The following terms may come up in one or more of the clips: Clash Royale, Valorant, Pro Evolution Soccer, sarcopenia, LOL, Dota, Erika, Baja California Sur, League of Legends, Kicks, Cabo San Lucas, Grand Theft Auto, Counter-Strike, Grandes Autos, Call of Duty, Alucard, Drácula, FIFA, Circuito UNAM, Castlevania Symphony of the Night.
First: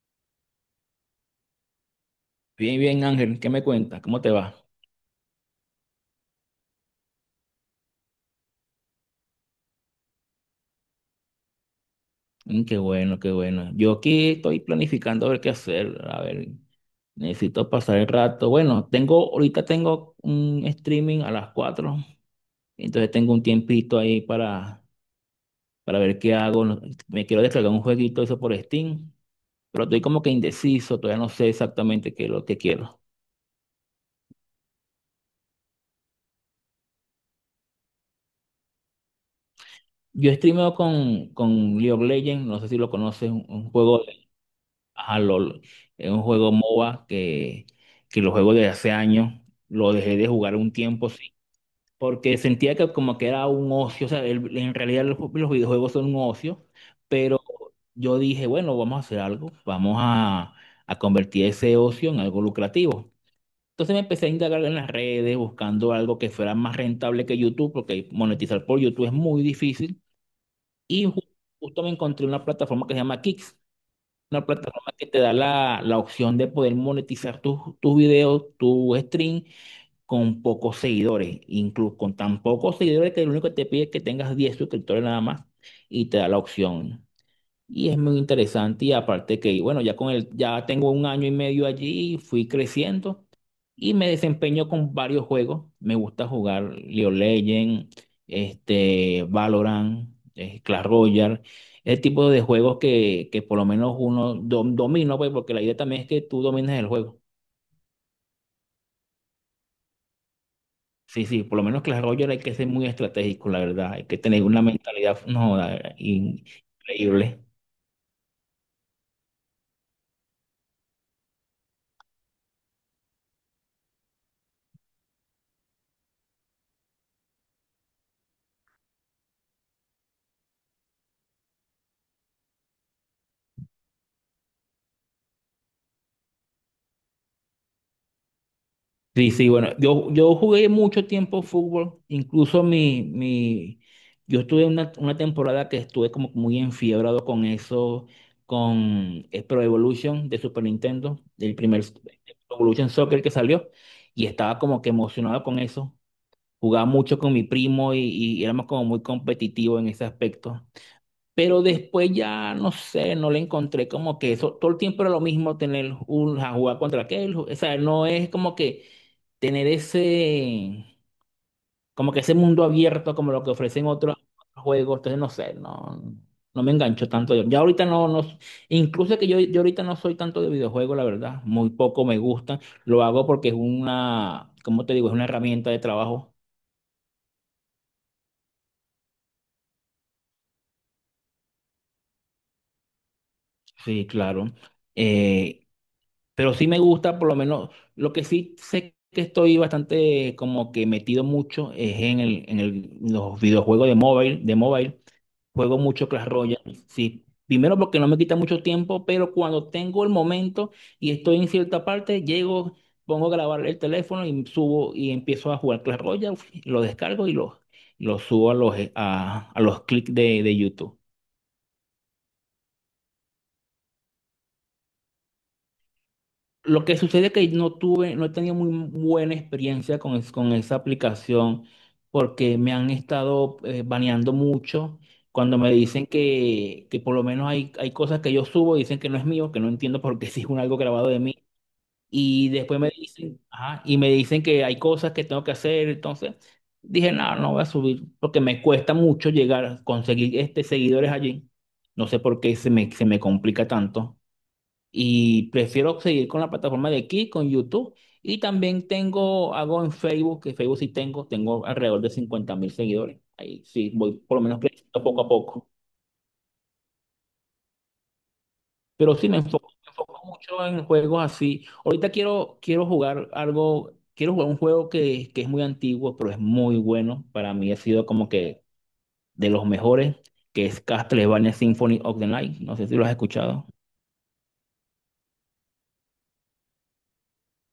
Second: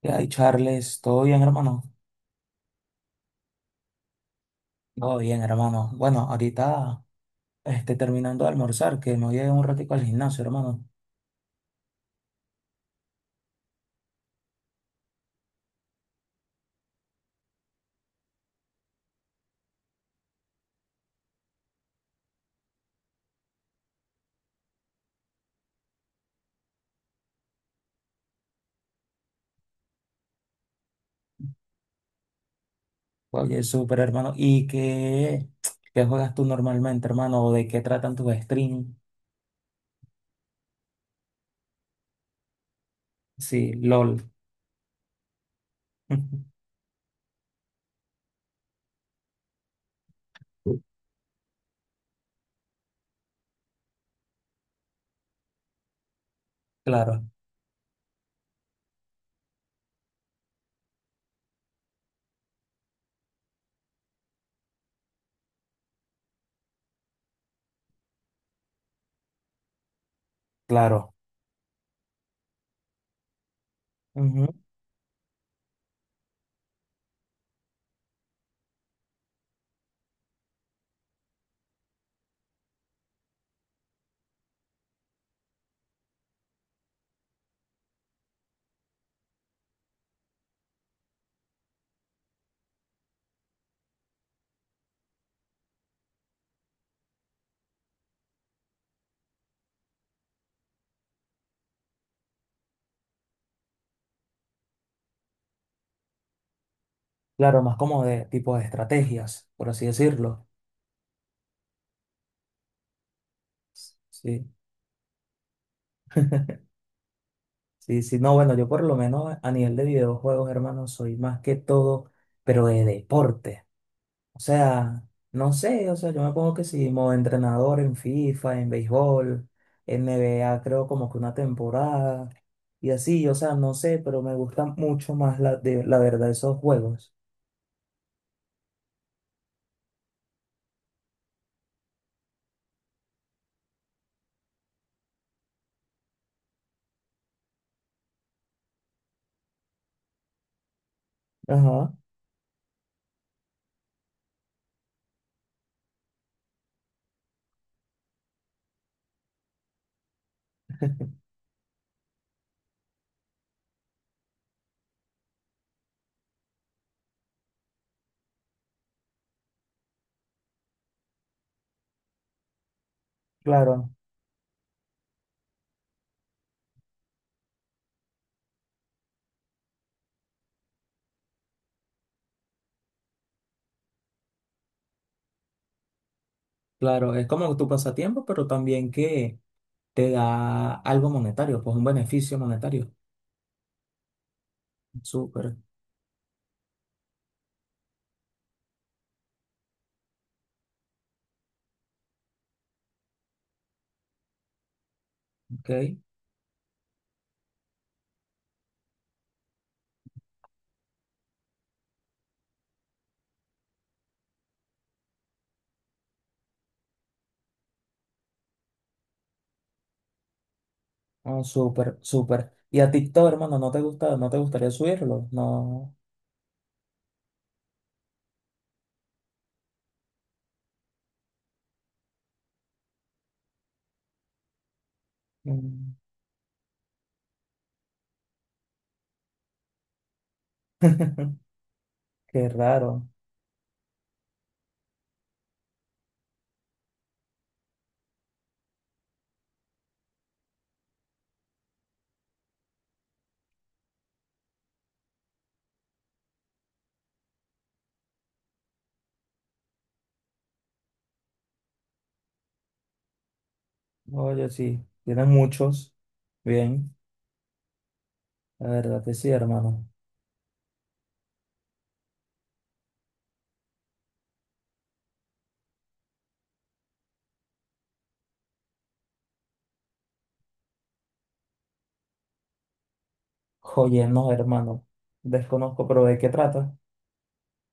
¿Qué hay, Charles? ¿Todo bien, hermano? Bien, bien, Ángel, ¿qué me cuentas? ¿Cómo te va? Todo bien, hermano. Bueno, ahorita terminando de almorzar, que me voy a ir un ratico al gimnasio, hermano. Qué bueno, qué bueno. Yo aquí estoy planificando a ver qué hacer. A ver, necesito pasar el rato. Bueno, ahorita tengo un streaming a las 4, entonces tengo un tiempito ahí para ver qué hago. Me quiero descargar un jueguito eso por Steam, pero estoy como que indeciso, todavía no sé exactamente qué es lo que quiero. Oye, súper, hermano. ¿Y qué juegas tú normalmente, hermano? ¿O de qué tratan tus streams? Yo streameo con League of Legends, no sé si lo conoces, un Sí, juego. LOL. Ajá, LOL. Es un juego MOBA que lo juego desde hace años. Lo dejé de jugar un tiempo, sí. Porque sentía que como que era un ocio. O sea, en realidad los videojuegos son un ocio. Claro, Pero yo dije, bueno, vamos a hacer algo. A convertir ese ocio en algo lucrativo. Entonces me empecé a indagar en las redes, buscando algo que fuera más rentable que YouTube, porque monetizar por YouTube es muy difícil. Y claro. Justo me encontré una plataforma que se llama Kicks, una Ujú. plataforma que te da la opción de poder monetizar tus videos, tu stream con pocos seguidores, incluso con tan pocos seguidores que lo único que te pide es que tengas 10 suscriptores nada más y te da la opción. Y es muy interesante y aparte que, bueno, ya tengo un año y medio allí, fui creciendo y me desempeño con varios juegos. Me gusta jugar League of Legends, este, Valorant, Clash Royale, el tipo de juegos que por lo menos domina, pues, porque la idea también es que tú domines el juego. Claro, más como de tipo de estrategias, por así decirlo. Sí, sí, por lo menos Clash Royale hay que ser muy estratégico, la verdad. Hay que tener Sí, una mentalidad, no, increíble. sí, sí. No, bueno, yo por lo menos a nivel de videojuegos, hermano, soy más que todo, pero de deporte. O sea, no sé, o sea, yo me pongo que sí, modo entrenador en FIFA, en béisbol, en NBA, creo como que una temporada y así, o sea, no sé, pero me gusta mucho más la verdad esos juegos. Sí, sí, bueno, yo jugué mucho tiempo fútbol, incluso yo estuve una temporada que estuve como muy enfiebrado con eso, con Pro Evolution de Super Nintendo, Ajá, Pro Evolution Soccer que salió, y estaba como que emocionado con eso, jugaba mucho con mi primo y éramos como muy competitivos en ese aspecto. Pero después ya, no sé, no le encontré como que eso, todo el tiempo era lo mismo tener a jugar contra aquel, o sea, no es como que tener ese, como que ese mundo abierto como lo que ofrecen claro. otros juegos, entonces no sé, no, no me engancho tanto yo. Ya ahorita no, no, incluso que yo ahorita no soy tanto de videojuegos, la verdad, muy poco me gustan, lo hago porque es una, ¿como te digo? Es una herramienta de trabajo, Claro, es como tu pasatiempo, pero también que te da algo monetario, pues un beneficio monetario. sí, claro. Súper, Eh, Pero sí me gusta, por lo menos, lo que sí sé que estoy bastante como que metido mucho es en los videojuegos de móvil, de mobile. Juego ok. mucho Clash Royale, sí. Primero porque no me quita mucho tiempo, pero cuando tengo el momento y estoy en cierta parte, llego, pongo a grabar el teléfono y subo y empiezo a jugar Clash Royale, lo descargo y lo subo a a los clics de YouTube. Oh, súper, súper. ¿Y a TikTok, hermano, no te gusta, no te gustaría subirlo? No. Lo que sucede es que no tuve, no he tenido muy buena experiencia con esa aplicación porque me han estado baneando mucho cuando me Mm. dicen que por lo menos hay cosas que yo subo, dicen que no es mío, que no entiendo por qué si es un algo grabado de mí. Qué Y después me raro. dicen, ajá, y me dicen que hay cosas que tengo que hacer. Entonces dije, no, no voy a subir porque me cuesta mucho llegar a conseguir este, seguidores allí. No sé por qué se me complica tanto. Y prefiero seguir con la plataforma de aquí, con YouTube. Y también hago en Facebook, que Facebook sí tengo alrededor de 50.000 seguidores. Ahí sí, voy por lo Oye, menos sí, creciendo poco tiene a poco. muchos. Bien, la verdad que Pero sí, sí hermano. me enfoco mucho en juegos así. Ahorita quiero, quiero jugar algo, quiero jugar un juego que es muy antiguo, pero es muy bueno. Para mí ha sido como que de los mejores, que es Castlevania Symphony of the Night. No sé si lo has escuchado. Oye, no, hermano. Desconozco, pero ¿de qué trata?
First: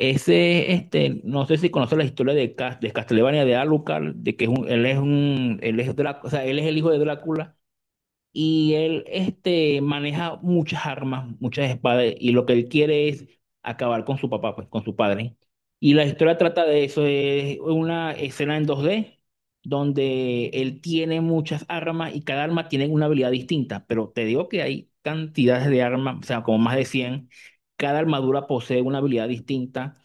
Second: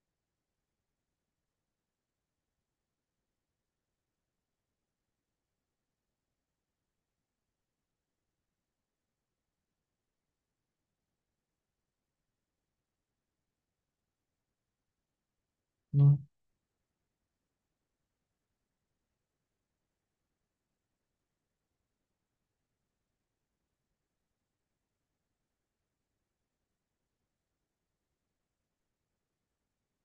Ese, no sé si conoces la historia de Castlevania de Alucard, de que es un, él es un, él es o sea, él es el hijo de Drácula y él maneja muchas armas, muchas espadas, y lo que él quiere es acabar con su papá, pues, con su padre. Y la Mm. historia trata de eso, es una escena en 2D donde él tiene muchas armas y cada arma tiene una habilidad distinta, pero te digo que hay cantidades de armas, o sea, como más de 100. Cada armadura posee una habilidad distinta.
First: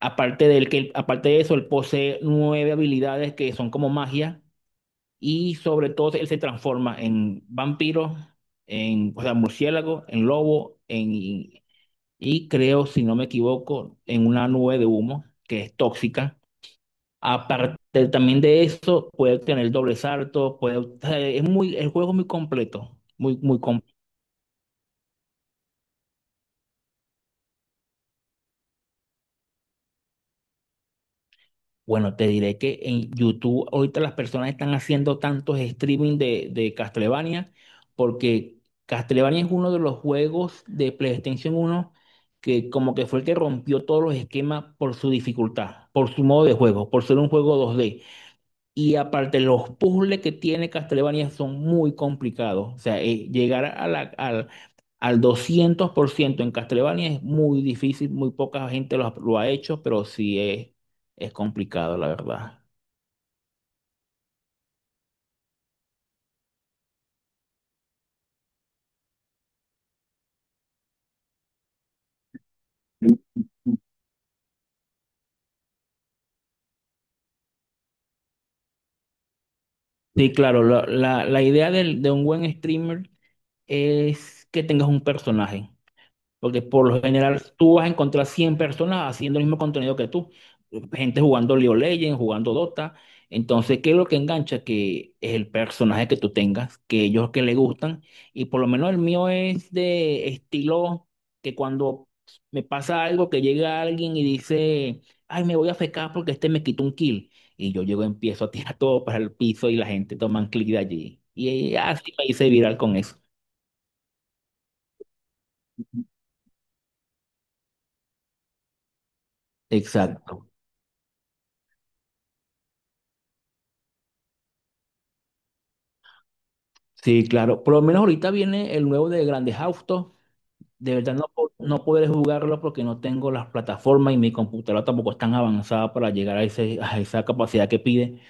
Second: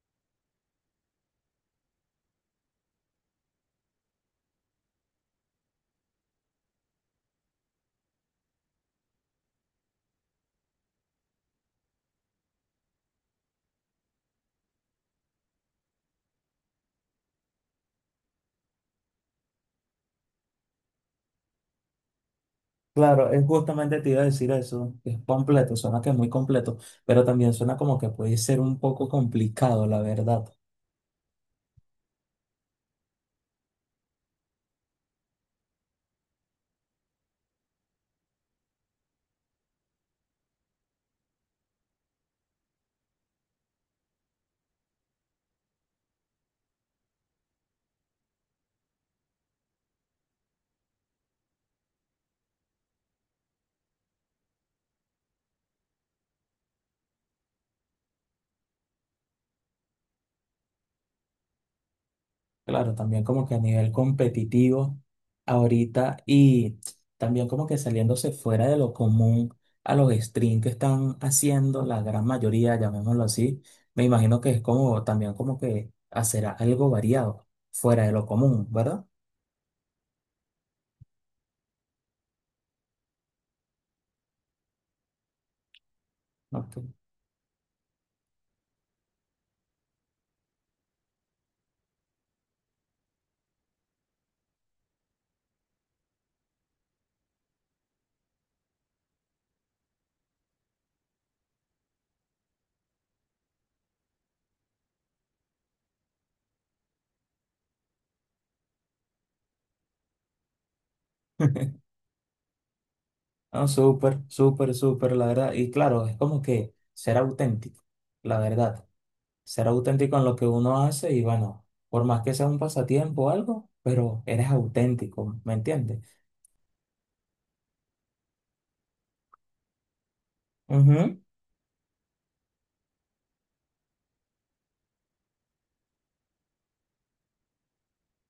Aparte de eso, él posee nueve habilidades que son como magia, y sobre todo él se transforma en vampiro, o sea, murciélago, en lobo, y creo, si no me equivoco, en una nube de humo que es tóxica. Aparte también de eso, puede tener doble salto, puede, o sea, el juego es muy completo, Claro, muy, es muy completo. justamente te iba a decir eso, que es completo, suena que es muy completo, pero también suena como que puede ser un poco complicado, la verdad. Bueno, te diré que en YouTube ahorita las personas están haciendo tantos streaming de Castlevania, porque Castlevania es uno de los juegos de PlayStation 1 que como que fue el que rompió todos los esquemas por su dificultad, por su modo de juego, por ser un juego 2D, y aparte, los puzzles que tiene Castlevania son muy complicados. O sea, llegar a al 200% en Castlevania es muy difícil, muy poca gente lo ha hecho, pero sí es complicado, la verdad. Claro, también como que a nivel competitivo ahorita y también como que saliéndose fuera de lo común a los streams que están haciendo, la gran mayoría, llamémoslo así, me imagino que es como también como que hacer algo variado, fuera de lo común, ¿verdad? Sí, claro, la idea de un buen streamer es que tengas un personaje. Porque Ok. por lo general tú vas a encontrar 100 personas haciendo el mismo contenido que tú. Gente jugando League of Legends, jugando Dota. Entonces, ¿qué es lo que engancha? Que es el personaje que tú tengas, que ellos que le gustan. Y por lo menos el mío es de estilo que cuando me pasa algo, que llega alguien y dice, ay, me voy a fecar porque este me quitó un kill. Y yo llego, empiezo a tirar todo para el piso y la gente toma un clic de allí. Y así me hice viral con eso. No, súper, súper, súper, la verdad. Y claro, es como que ser auténtico, la verdad. Ser auténtico en Exacto. lo que uno hace y bueno, por más que sea un pasatiempo o algo, pero eres auténtico, ¿me entiendes? Sí, claro. Por lo menos ahorita viene el nuevo de Grandes Autos. De Ujú. verdad no, no podré jugarlo porque no tengo las plataformas y mi computadora tampoco es tan avanzada para llegar a, ese, a esa capacidad que pide.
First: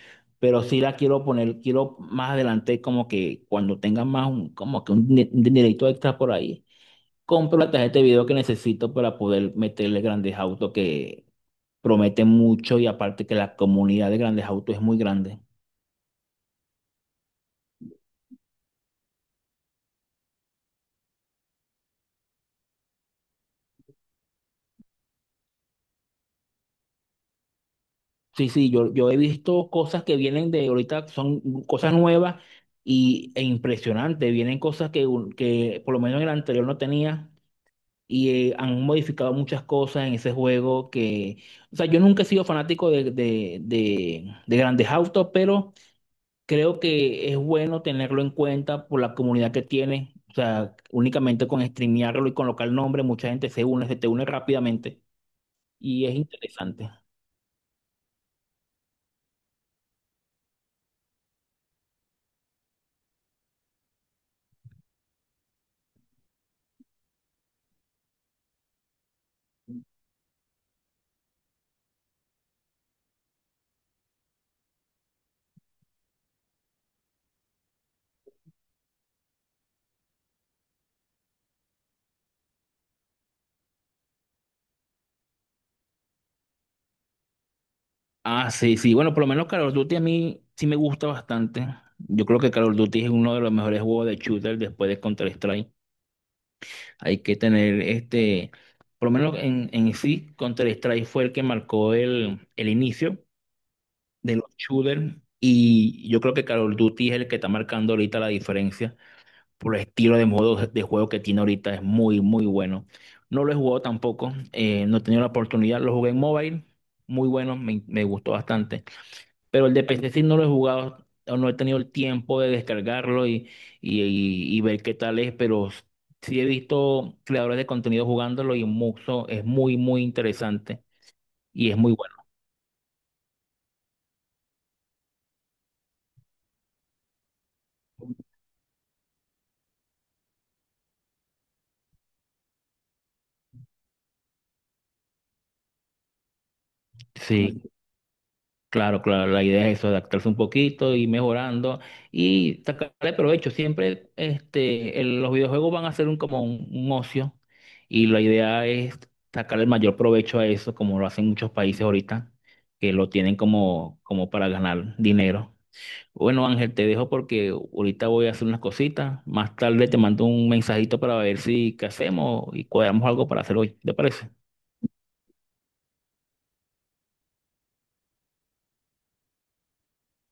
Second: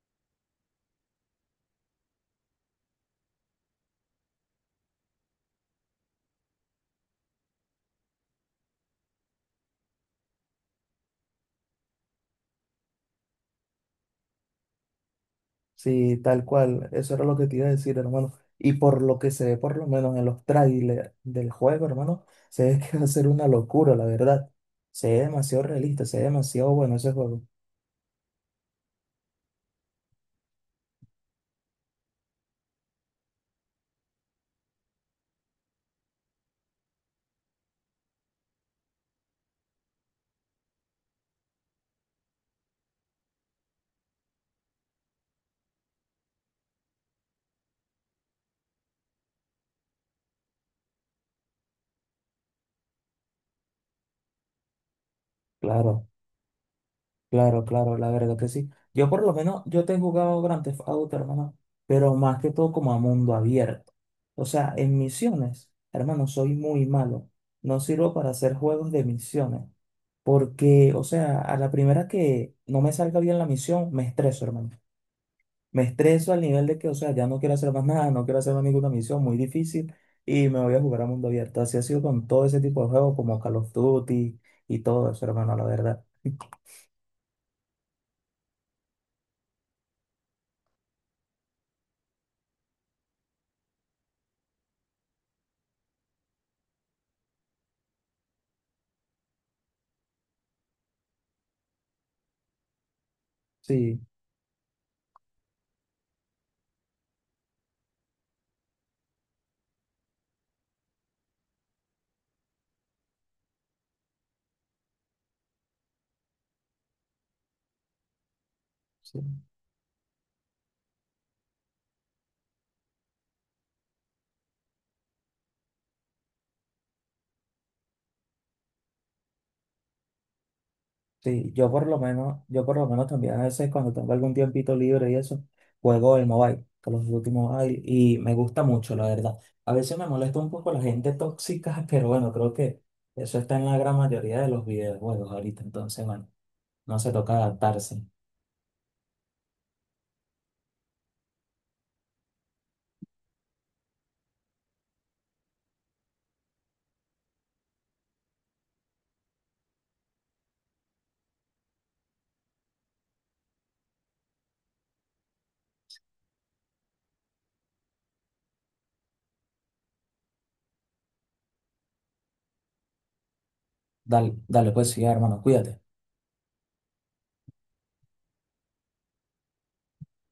Pero sí la quiero poner, quiero más adelante como que cuando tenga más un, como que un dinerito extra por ahí, compro la tarjeta de video que necesito para poder meterle Grandes Autos, que promete mucho y aparte que la comunidad de Grandes Autos es muy grande. Sí, tal cual. Eso era lo que te iba a decir, hermano. Y por lo que se ve, por lo menos en los trailers del juego, hermano, se ve que va a ser una locura, la verdad. Se ve demasiado realista, se ve demasiado bueno ese juego. Sí, sí, yo he visto cosas que vienen de ahorita, son cosas nuevas e impresionantes. Vienen cosas que, que por lo menos en el anterior no tenía, y han modificado muchas cosas en ese juego que, o sea, yo nunca he sido fanático de grandes autos, pero creo que es bueno tenerlo en cuenta por la comunidad que tiene. O sea, únicamente con streamearlo y colocar el nombre, mucha gente se une, se te une rápidamente, y Claro, es interesante. claro, claro, la verdad que sí. Yo por lo menos, yo te he jugado Grand Theft Auto, hermano, pero más que todo como a mundo abierto. O sea, en misiones, hermano, soy muy malo. No sirvo para hacer juegos de misiones. Porque, o sea, a la primera que no me salga bien la misión, me estreso, hermano. Me estreso al nivel de que, o sea, ya no quiero hacer más nada, no quiero hacer más ninguna misión muy difícil y me voy a jugar a mundo abierto. Así ha sido con todo ese tipo de juegos como Call of Duty y todo eso, hermano, la verdad. Ah, sí, sí. Bueno, por lo menos Call of Duty a mí sí me gusta bastante. Yo creo que Call of Duty es uno de los mejores juegos de shooter después de Counter-Strike. Hay que tener este, por lo menos en sí, Counter-Strike fue el que marcó el inicio Sí, de los shooters. Y yo creo que Call of Duty es el que está marcando ahorita la diferencia por el estilo de modo de juego que tiene ahorita. Es muy, muy bueno. No lo he jugado tampoco, no he tenido la oportunidad. Lo jugué en mobile, muy bueno, me gustó bastante, sí. pero el de PC sí no lo he jugado, o no he tenido el tiempo de descargarlo y ver qué tal es, pero sí he visto creadores de contenido jugándolo y mucho, es muy, muy interesante Sí, yo y es por muy lo bueno. menos, yo por lo menos también a veces cuando tengo algún tiempito libre y eso, juego el mobile, Call of Duty Mobile, y me gusta mucho, la verdad. A veces me molesta un poco la gente tóxica, pero bueno, creo que eso está en la gran mayoría de los videojuegos ahorita, entonces bueno, no se toca Sí, adaptarse. claro, claro, la idea es eso, adaptarse un poquito, ir mejorando y sacarle provecho. Siempre los videojuegos van a ser un ocio, y la idea es sacarle el mayor provecho a eso, como lo hacen muchos países ahorita que lo tienen como, como para ganar dinero. Bueno, Ángel, te dejo porque ahorita voy a hacer unas cositas. Más tarde te mando un mensajito para ver si qué hacemos y cuadramos algo para hacer hoy. ¿Te parece? Dale, dale pues sí, hermano, cuídate.